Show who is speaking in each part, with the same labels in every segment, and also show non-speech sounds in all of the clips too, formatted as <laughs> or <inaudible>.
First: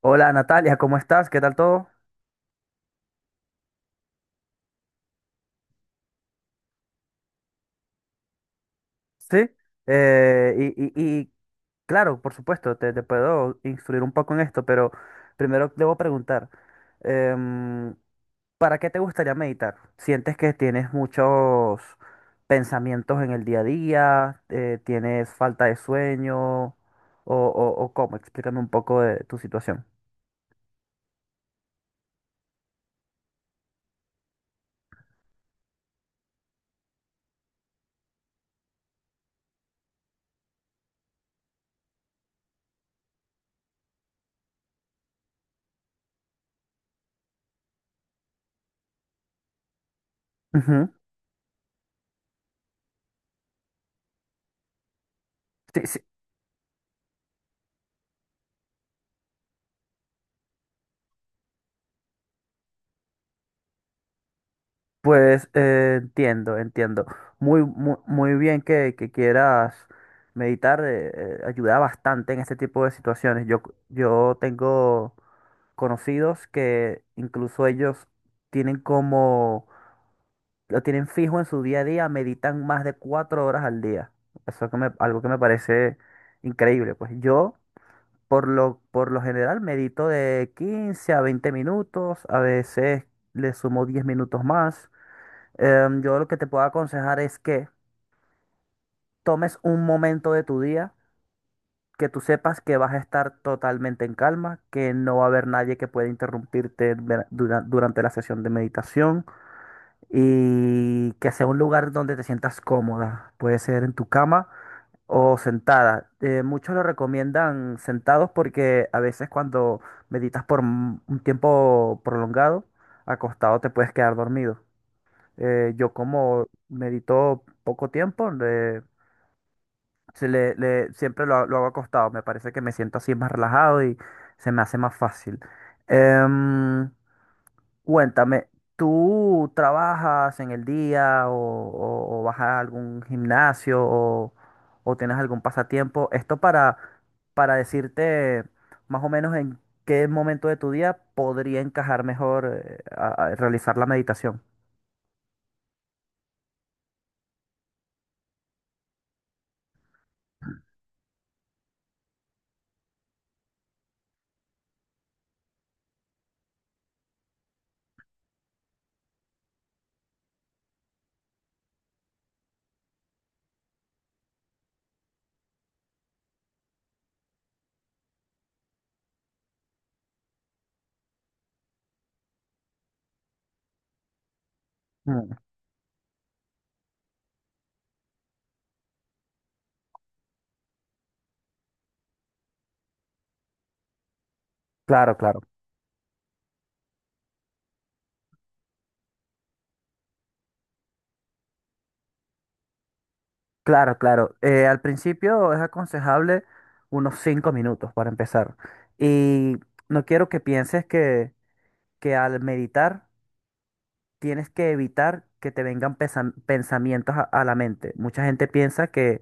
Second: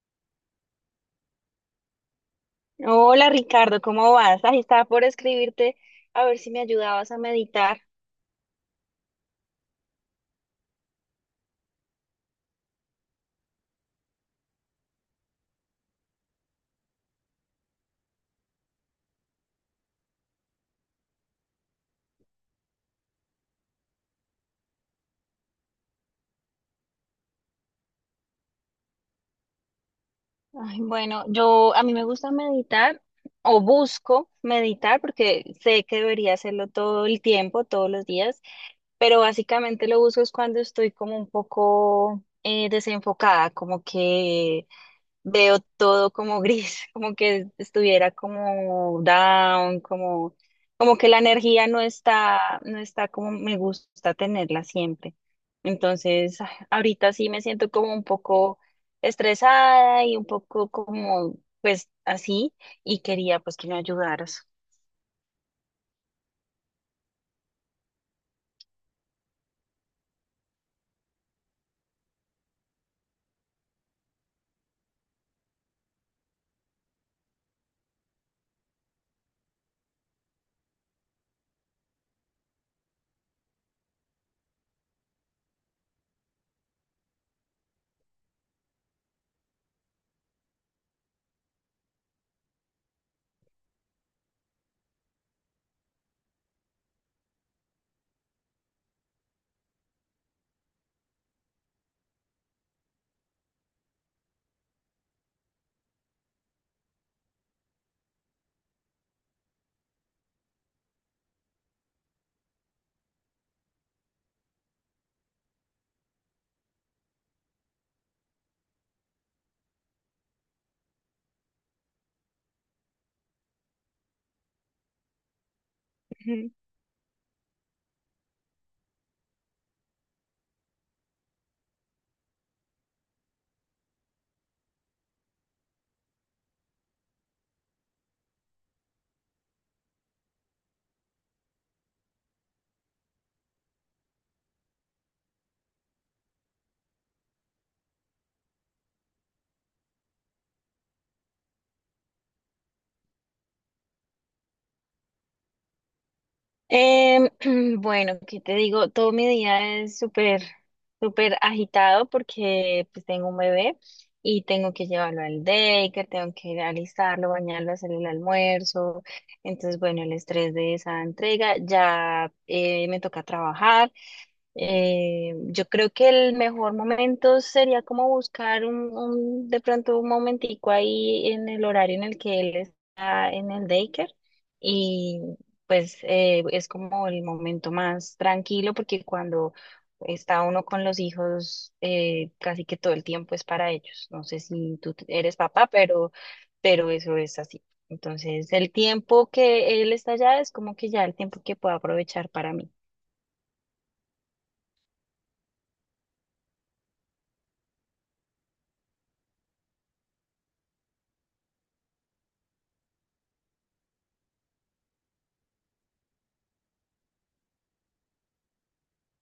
Speaker 1: Hola Natalia, ¿cómo estás? ¿Qué tal todo?
Speaker 2: Hola Ricardo, ¿cómo vas? Ahí estaba por escribirte a ver si me ayudabas a meditar.
Speaker 1: Sí, eh, y, y- y, claro, por supuesto, te puedo instruir un poco en esto, pero primero debo preguntar, em, ¿para qué te gustaría meditar? ¿Sientes que tienes muchos pensamientos en el día a día? ¿Tienes falta de sueño? ¿O cómo? Explícame un poco de tu situación.
Speaker 2: Ay, bueno, yo a mí me gusta meditar o busco meditar porque sé que debería hacerlo todo el tiempo, todos los días, pero básicamente lo busco es cuando estoy como un poco desenfocada, como que veo todo como gris, <laughs> como que estuviera como down, como,
Speaker 1: Ujú.
Speaker 2: como que la energía no está, no está como me gusta tenerla siempre.
Speaker 1: Sí, sí.
Speaker 2: Entonces, ahorita sí me siento como un poco estresada y un poco como, pues así, y quería pues que me ayudaras.
Speaker 1: Pues entiendo, entiendo. Muy, muy, muy bien que quieras meditar, ayuda bastante en este tipo de situaciones. Yo tengo conocidos que incluso ellos tienen lo tienen fijo en su día a día, meditan más de 4 horas al día. Algo que me parece increíble. Pues yo, por lo general, medito de 15 a 20 minutos, a veces le sumo 10 minutos más. Yo lo que te puedo aconsejar es que tomes un momento de tu día que tú sepas que vas a estar totalmente en calma, que no va a haber nadie que pueda interrumpirte durante la sesión de meditación y que sea un lugar donde te sientas cómoda. Puede ser en tu cama o sentada. Muchos lo recomiendan sentados porque a veces cuando meditas por un tiempo prolongado, acostado te puedes quedar dormido. Yo como
Speaker 2: <laughs>
Speaker 1: medito poco tiempo, siempre lo hago acostado. Me parece que me siento así más relajado y se me hace más fácil. Em, Cuéntame, ¿tú trabajas en el día o vas a algún gimnasio o tienes algún pasatiempo? Esto para decirte más o menos en qué momento de tu día podría encajar mejor a realizar la meditación.
Speaker 2: Em, <clears throat> bueno, ¿qué te digo? Todo mi día es súper, súper agitado porque pues tengo un bebé y tengo que llevarlo al daycare, tengo que alistarlo, bañarlo, hacerle el almuerzo. Entonces, bueno, el estrés de esa entrega, ya me toca trabajar. Yo creo que el mejor momento sería como buscar de pronto un momentico ahí en el horario en el que él está en el daycare y
Speaker 1: Mm.
Speaker 2: pues es como el momento más tranquilo porque cuando está uno con los hijos casi que todo el tiempo es para ellos. No sé si tú
Speaker 1: Claro,
Speaker 2: eres
Speaker 1: claro.
Speaker 2: papá, pero eso es así. Entonces el tiempo que él está allá es como que ya el tiempo que puedo aprovechar para mí.
Speaker 1: Claro, claro. Al principio es aconsejable unos 5 minutos para empezar. Y no quiero que pienses que al meditar tienes que evitar que te vengan pensamientos a la mente. Mucha gente piensa que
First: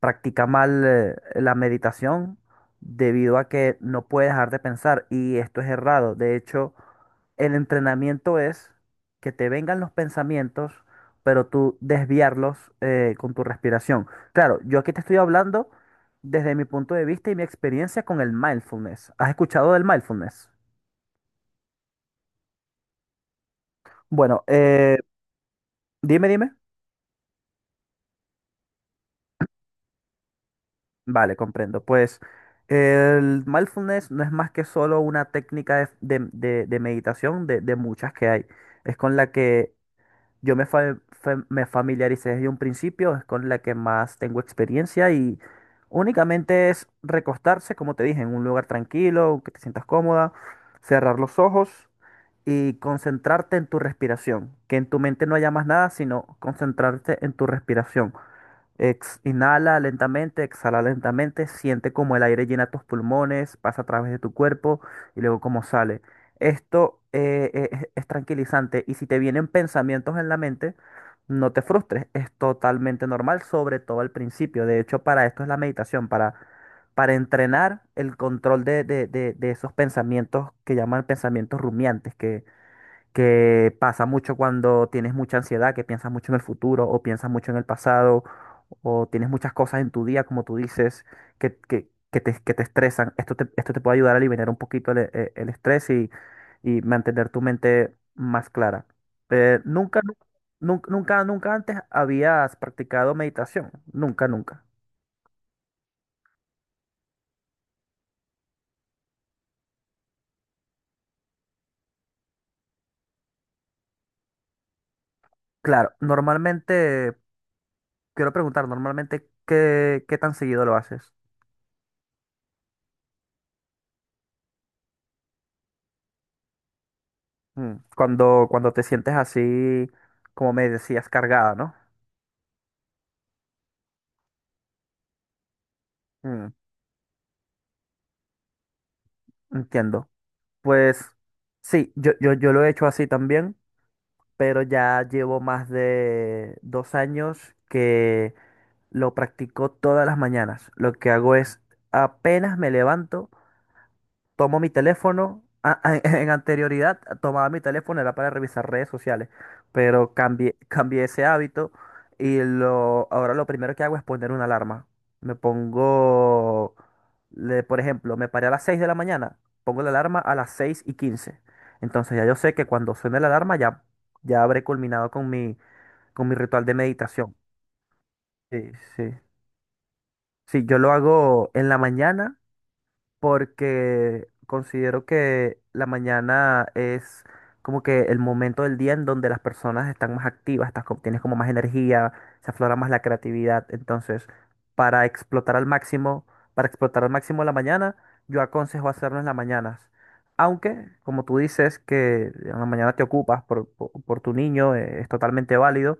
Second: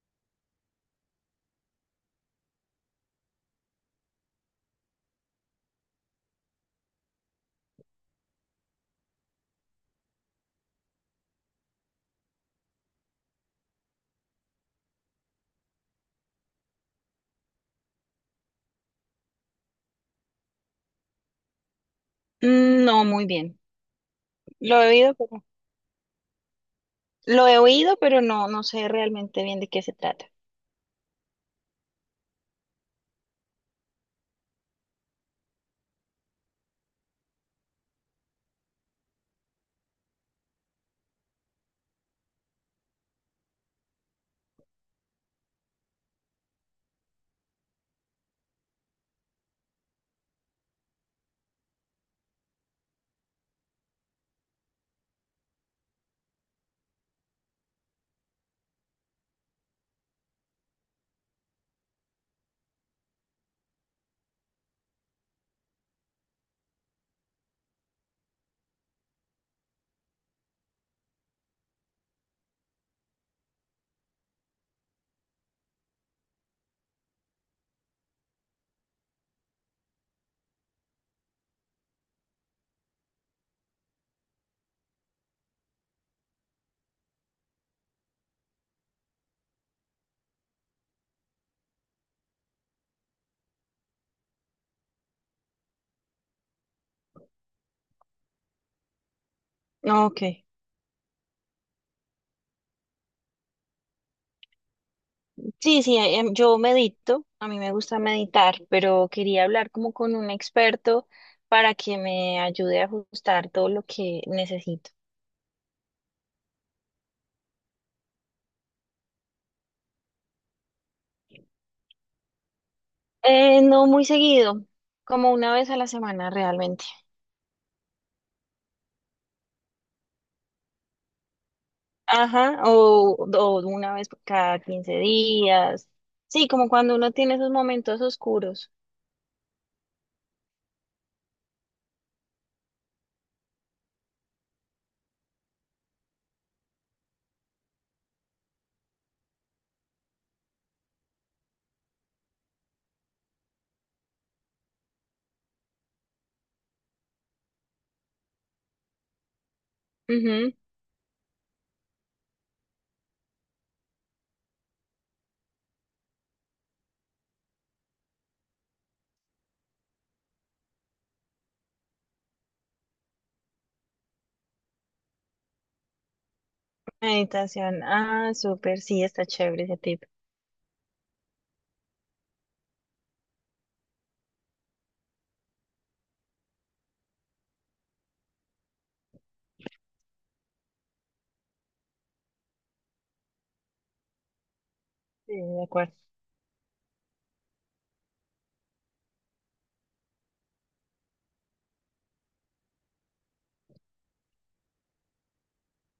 Speaker 1: practica mal la meditación debido a que no puede dejar de pensar y esto es errado. De hecho, el entrenamiento es que te vengan los pensamientos, pero tú desviarlos con tu respiración. Claro, yo aquí te estoy hablando desde mi punto de vista y mi experiencia con el mindfulness. ¿Has escuchado del mindfulness?
Speaker 2: Mm, no, muy bien.
Speaker 1: Bueno,
Speaker 2: Lo he oído, pero
Speaker 1: dime, dime.
Speaker 2: lo he oído, pero no, no sé realmente bien de qué se trata.
Speaker 1: Vale, comprendo. Pues el mindfulness no es más que solo una técnica de meditación de muchas que hay. Es con la que yo me familiaricé desde un principio, es con la que más tengo experiencia y únicamente es recostarse, como te dije, en un lugar tranquilo, que te sientas cómoda, cerrar los ojos y concentrarte en tu respiración. Que en tu mente no haya más nada, sino concentrarte en tu respiración. Inhala lentamente, exhala lentamente, siente como el aire llena tus pulmones, pasa a través de tu cuerpo y luego cómo sale. Esto es tranquilizante y si te vienen pensamientos en la mente, no te frustres, es totalmente normal, sobre todo al principio. De hecho, para esto es la meditación, para entrenar el control de esos pensamientos que llaman pensamientos rumiantes, que pasa mucho cuando tienes mucha ansiedad, que piensas mucho en el futuro o piensas mucho en el pasado o tienes muchas cosas en tu día, como tú dices, que te estresan. Esto te puede ayudar a liberar un poquito el estrés y mantener tu mente más clara. Eh, nunca, nu-
Speaker 2: Ok.
Speaker 1: nunca, nunca, nunca antes habías practicado meditación. Nunca, nunca.
Speaker 2: Sí, sí, yo medito, a mí me gusta meditar, pero quería hablar como con un experto para que me ayude a ajustar todo lo que necesito.
Speaker 1: Claro, normalmente, quiero preguntar, normalmente, ¿qué tan seguido lo haces?
Speaker 2: No muy seguido, como una vez a la semana realmente.
Speaker 1: Mm. Cuando te sientes así, como me decías, cargada, ¿no?
Speaker 2: Ajá, o una vez por cada 15 días. Sí,
Speaker 1: Mm.
Speaker 2: como cuando uno tiene esos momentos oscuros.
Speaker 1: Entiendo. Pues sí, yo lo he hecho así también, pero ya llevo más de 2 años que lo practico todas las mañanas. Lo que hago es, apenas me levanto, tomo mi teléfono. <laughs> En anterioridad tomaba mi teléfono, era para revisar redes sociales, pero
Speaker 2: Ujú,
Speaker 1: cambié, cambié ese hábito y ahora lo primero que hago es poner una alarma. Me pongo, por ejemplo, me paré a las 6 de la mañana, pongo la alarma a las 6:15. Entonces ya yo sé que cuando suene la alarma ya habré culminado con mi ritual de meditación.
Speaker 2: meditación. Ah,
Speaker 1: Sí,
Speaker 2: súper,
Speaker 1: sí.
Speaker 2: sí, está chévere ese tip.
Speaker 1: Sí, yo lo hago en la mañana porque considero que la mañana es como que el momento del día en donde las personas están más activas, tienes como más energía, se aflora más la creatividad. Entonces, para
Speaker 2: Sí,
Speaker 1: explotar
Speaker 2: de
Speaker 1: al
Speaker 2: acuerdo.
Speaker 1: máximo, para explotar al máximo la mañana, yo aconsejo hacerlo en las mañanas. Aunque, como tú dices, que en la mañana te ocupas por tu niño, es totalmente válido,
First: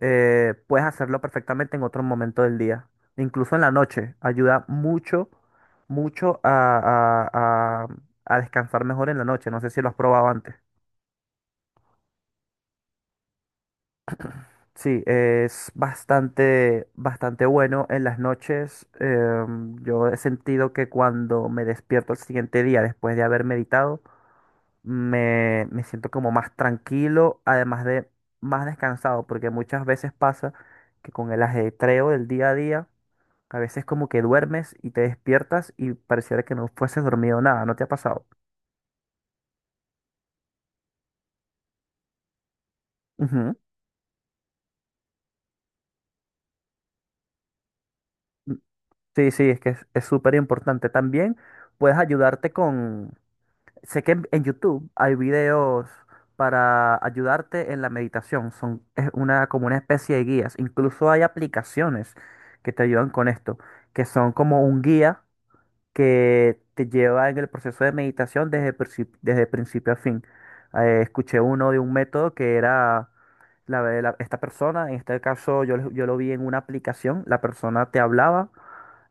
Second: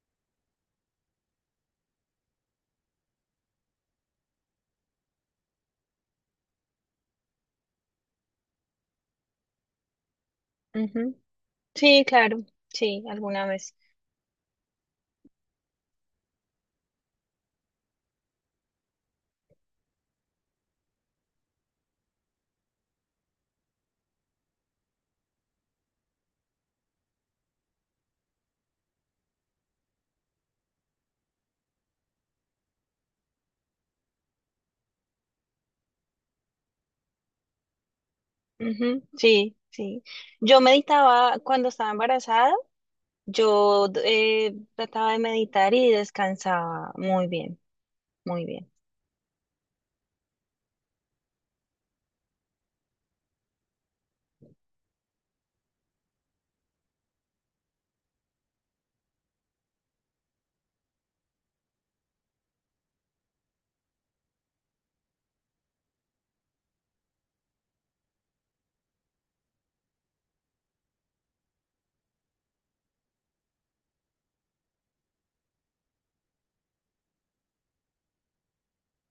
Speaker 1: puedes hacerlo perfectamente en otro momento del día. Incluso en la noche, ayuda mucho mucho a- a- a descansar mejor en la noche. No sé si lo has probado antes.
Speaker 2: Ujú. Sí, claro, sí, alguna vez.
Speaker 1: Sí, es bastante, bastante bueno en las noches. Yo he sentido que cuando me despierto el siguiente día después de haber meditado, me siento como más tranquilo, además de más descansado, porque muchas veces pasa que con el ajetreo del día a día, a veces como que duermes y te despiertas y pareciera que no fueses dormido nada, ¿no te ha pasado?
Speaker 2: Ujú, sí, sí. Yo meditaba cuando estaba embarazada,
Speaker 1: Ujú.
Speaker 2: yo trataba de meditar y descansaba muy bien, muy bien.
Speaker 1: Sí, sí, es que es súper importante. También puedes ayudarte con... Sé que en YouTube hay videos para ayudarte en la meditación. Son Es una, como una especie de guías. Incluso hay aplicaciones que te ayudan con esto, que son como un guía que te lleva en el proceso de meditación desde, desde principio a fin. Escuché uno de un método que era esta persona, en este caso yo, yo lo vi en una aplicación, la persona te hablaba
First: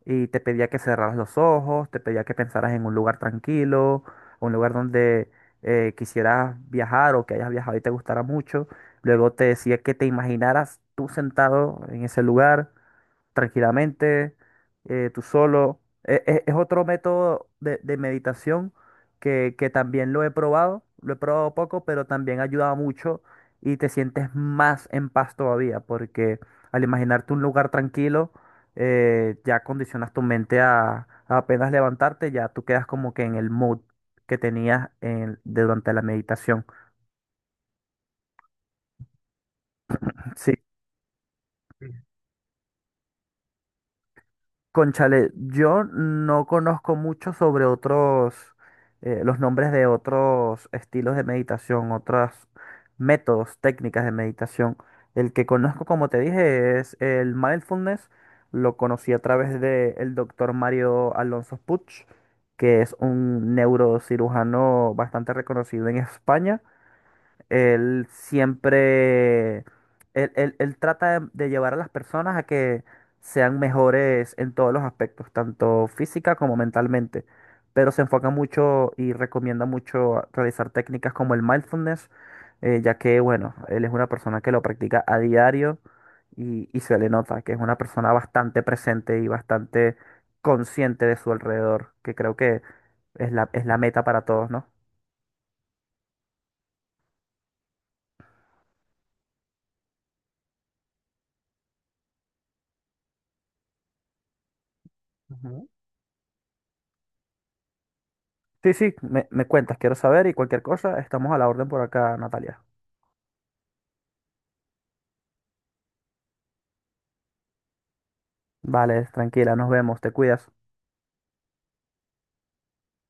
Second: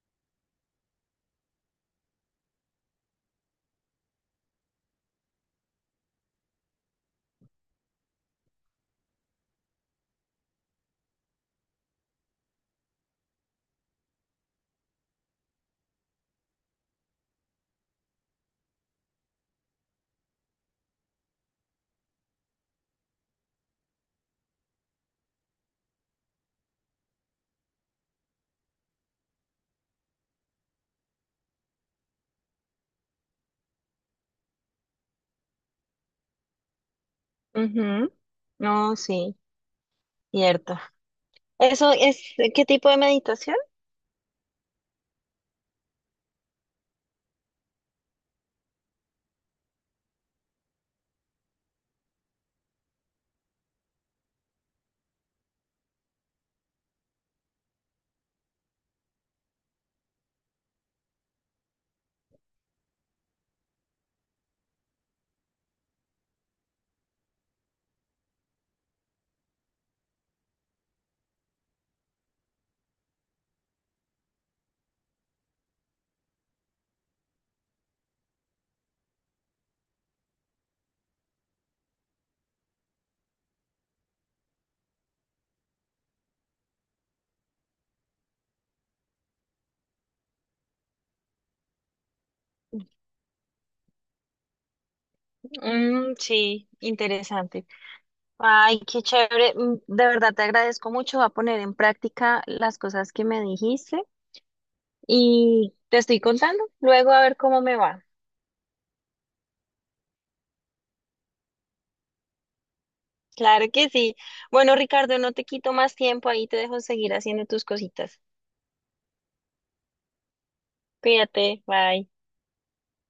Speaker 1: y te pedía que cerraras los ojos, te pedía que pensaras en un lugar tranquilo, un lugar donde quisieras viajar o que hayas viajado y te gustara mucho. Luego te decía que te imaginaras tú sentado en ese lugar tranquilamente, tú solo. Es otro método de meditación que también lo he probado poco, pero también ayuda mucho y te sientes más en paz todavía, porque al imaginarte un lugar tranquilo, ya condicionas tu mente a apenas levantarte, ya tú quedas como que en el mood que tenías durante la meditación.
Speaker 2: Ujú, no, sí,
Speaker 1: Sí.
Speaker 2: cierto. ¿Eso es qué tipo de meditación?
Speaker 1: Conchale, yo no conozco mucho sobre otros, los nombres de otros estilos de meditación, otros métodos, técnicas de meditación. El que conozco, como te dije, es el mindfulness. Lo conocí a través del doctor Mario Alonso Puig, que es un neurocirujano bastante reconocido en España. Él siempre, él- Él trata de llevar a las personas a que sean mejores en todos los aspectos, tanto física como mentalmente, pero se enfoca mucho y recomienda mucho realizar técnicas como el mindfulness, ya que, bueno, él es una persona que lo practica a diario y se le nota que es una persona bastante presente y bastante consciente de su alrededor, que creo que es la meta para todos,
Speaker 2: Mm, sí, interesante. Ay, qué chévere. Mm, de verdad te agradezco mucho. Voy a poner en práctica las cosas que me dijiste
Speaker 1: ¿no?
Speaker 2: y te estoy contando luego a ver cómo me va.
Speaker 1: Sí, sí, me cuentas, quiero saber y cualquier cosa, estamos a la orden por acá, Natalia.
Speaker 2: Claro que sí. Bueno, Ricardo, no te quito más tiempo, ahí te dejo seguir haciendo tus cositas.
Speaker 1: Vale, tranquila, nos vemos, te cuidas.
Speaker 2: Cuídate, bye.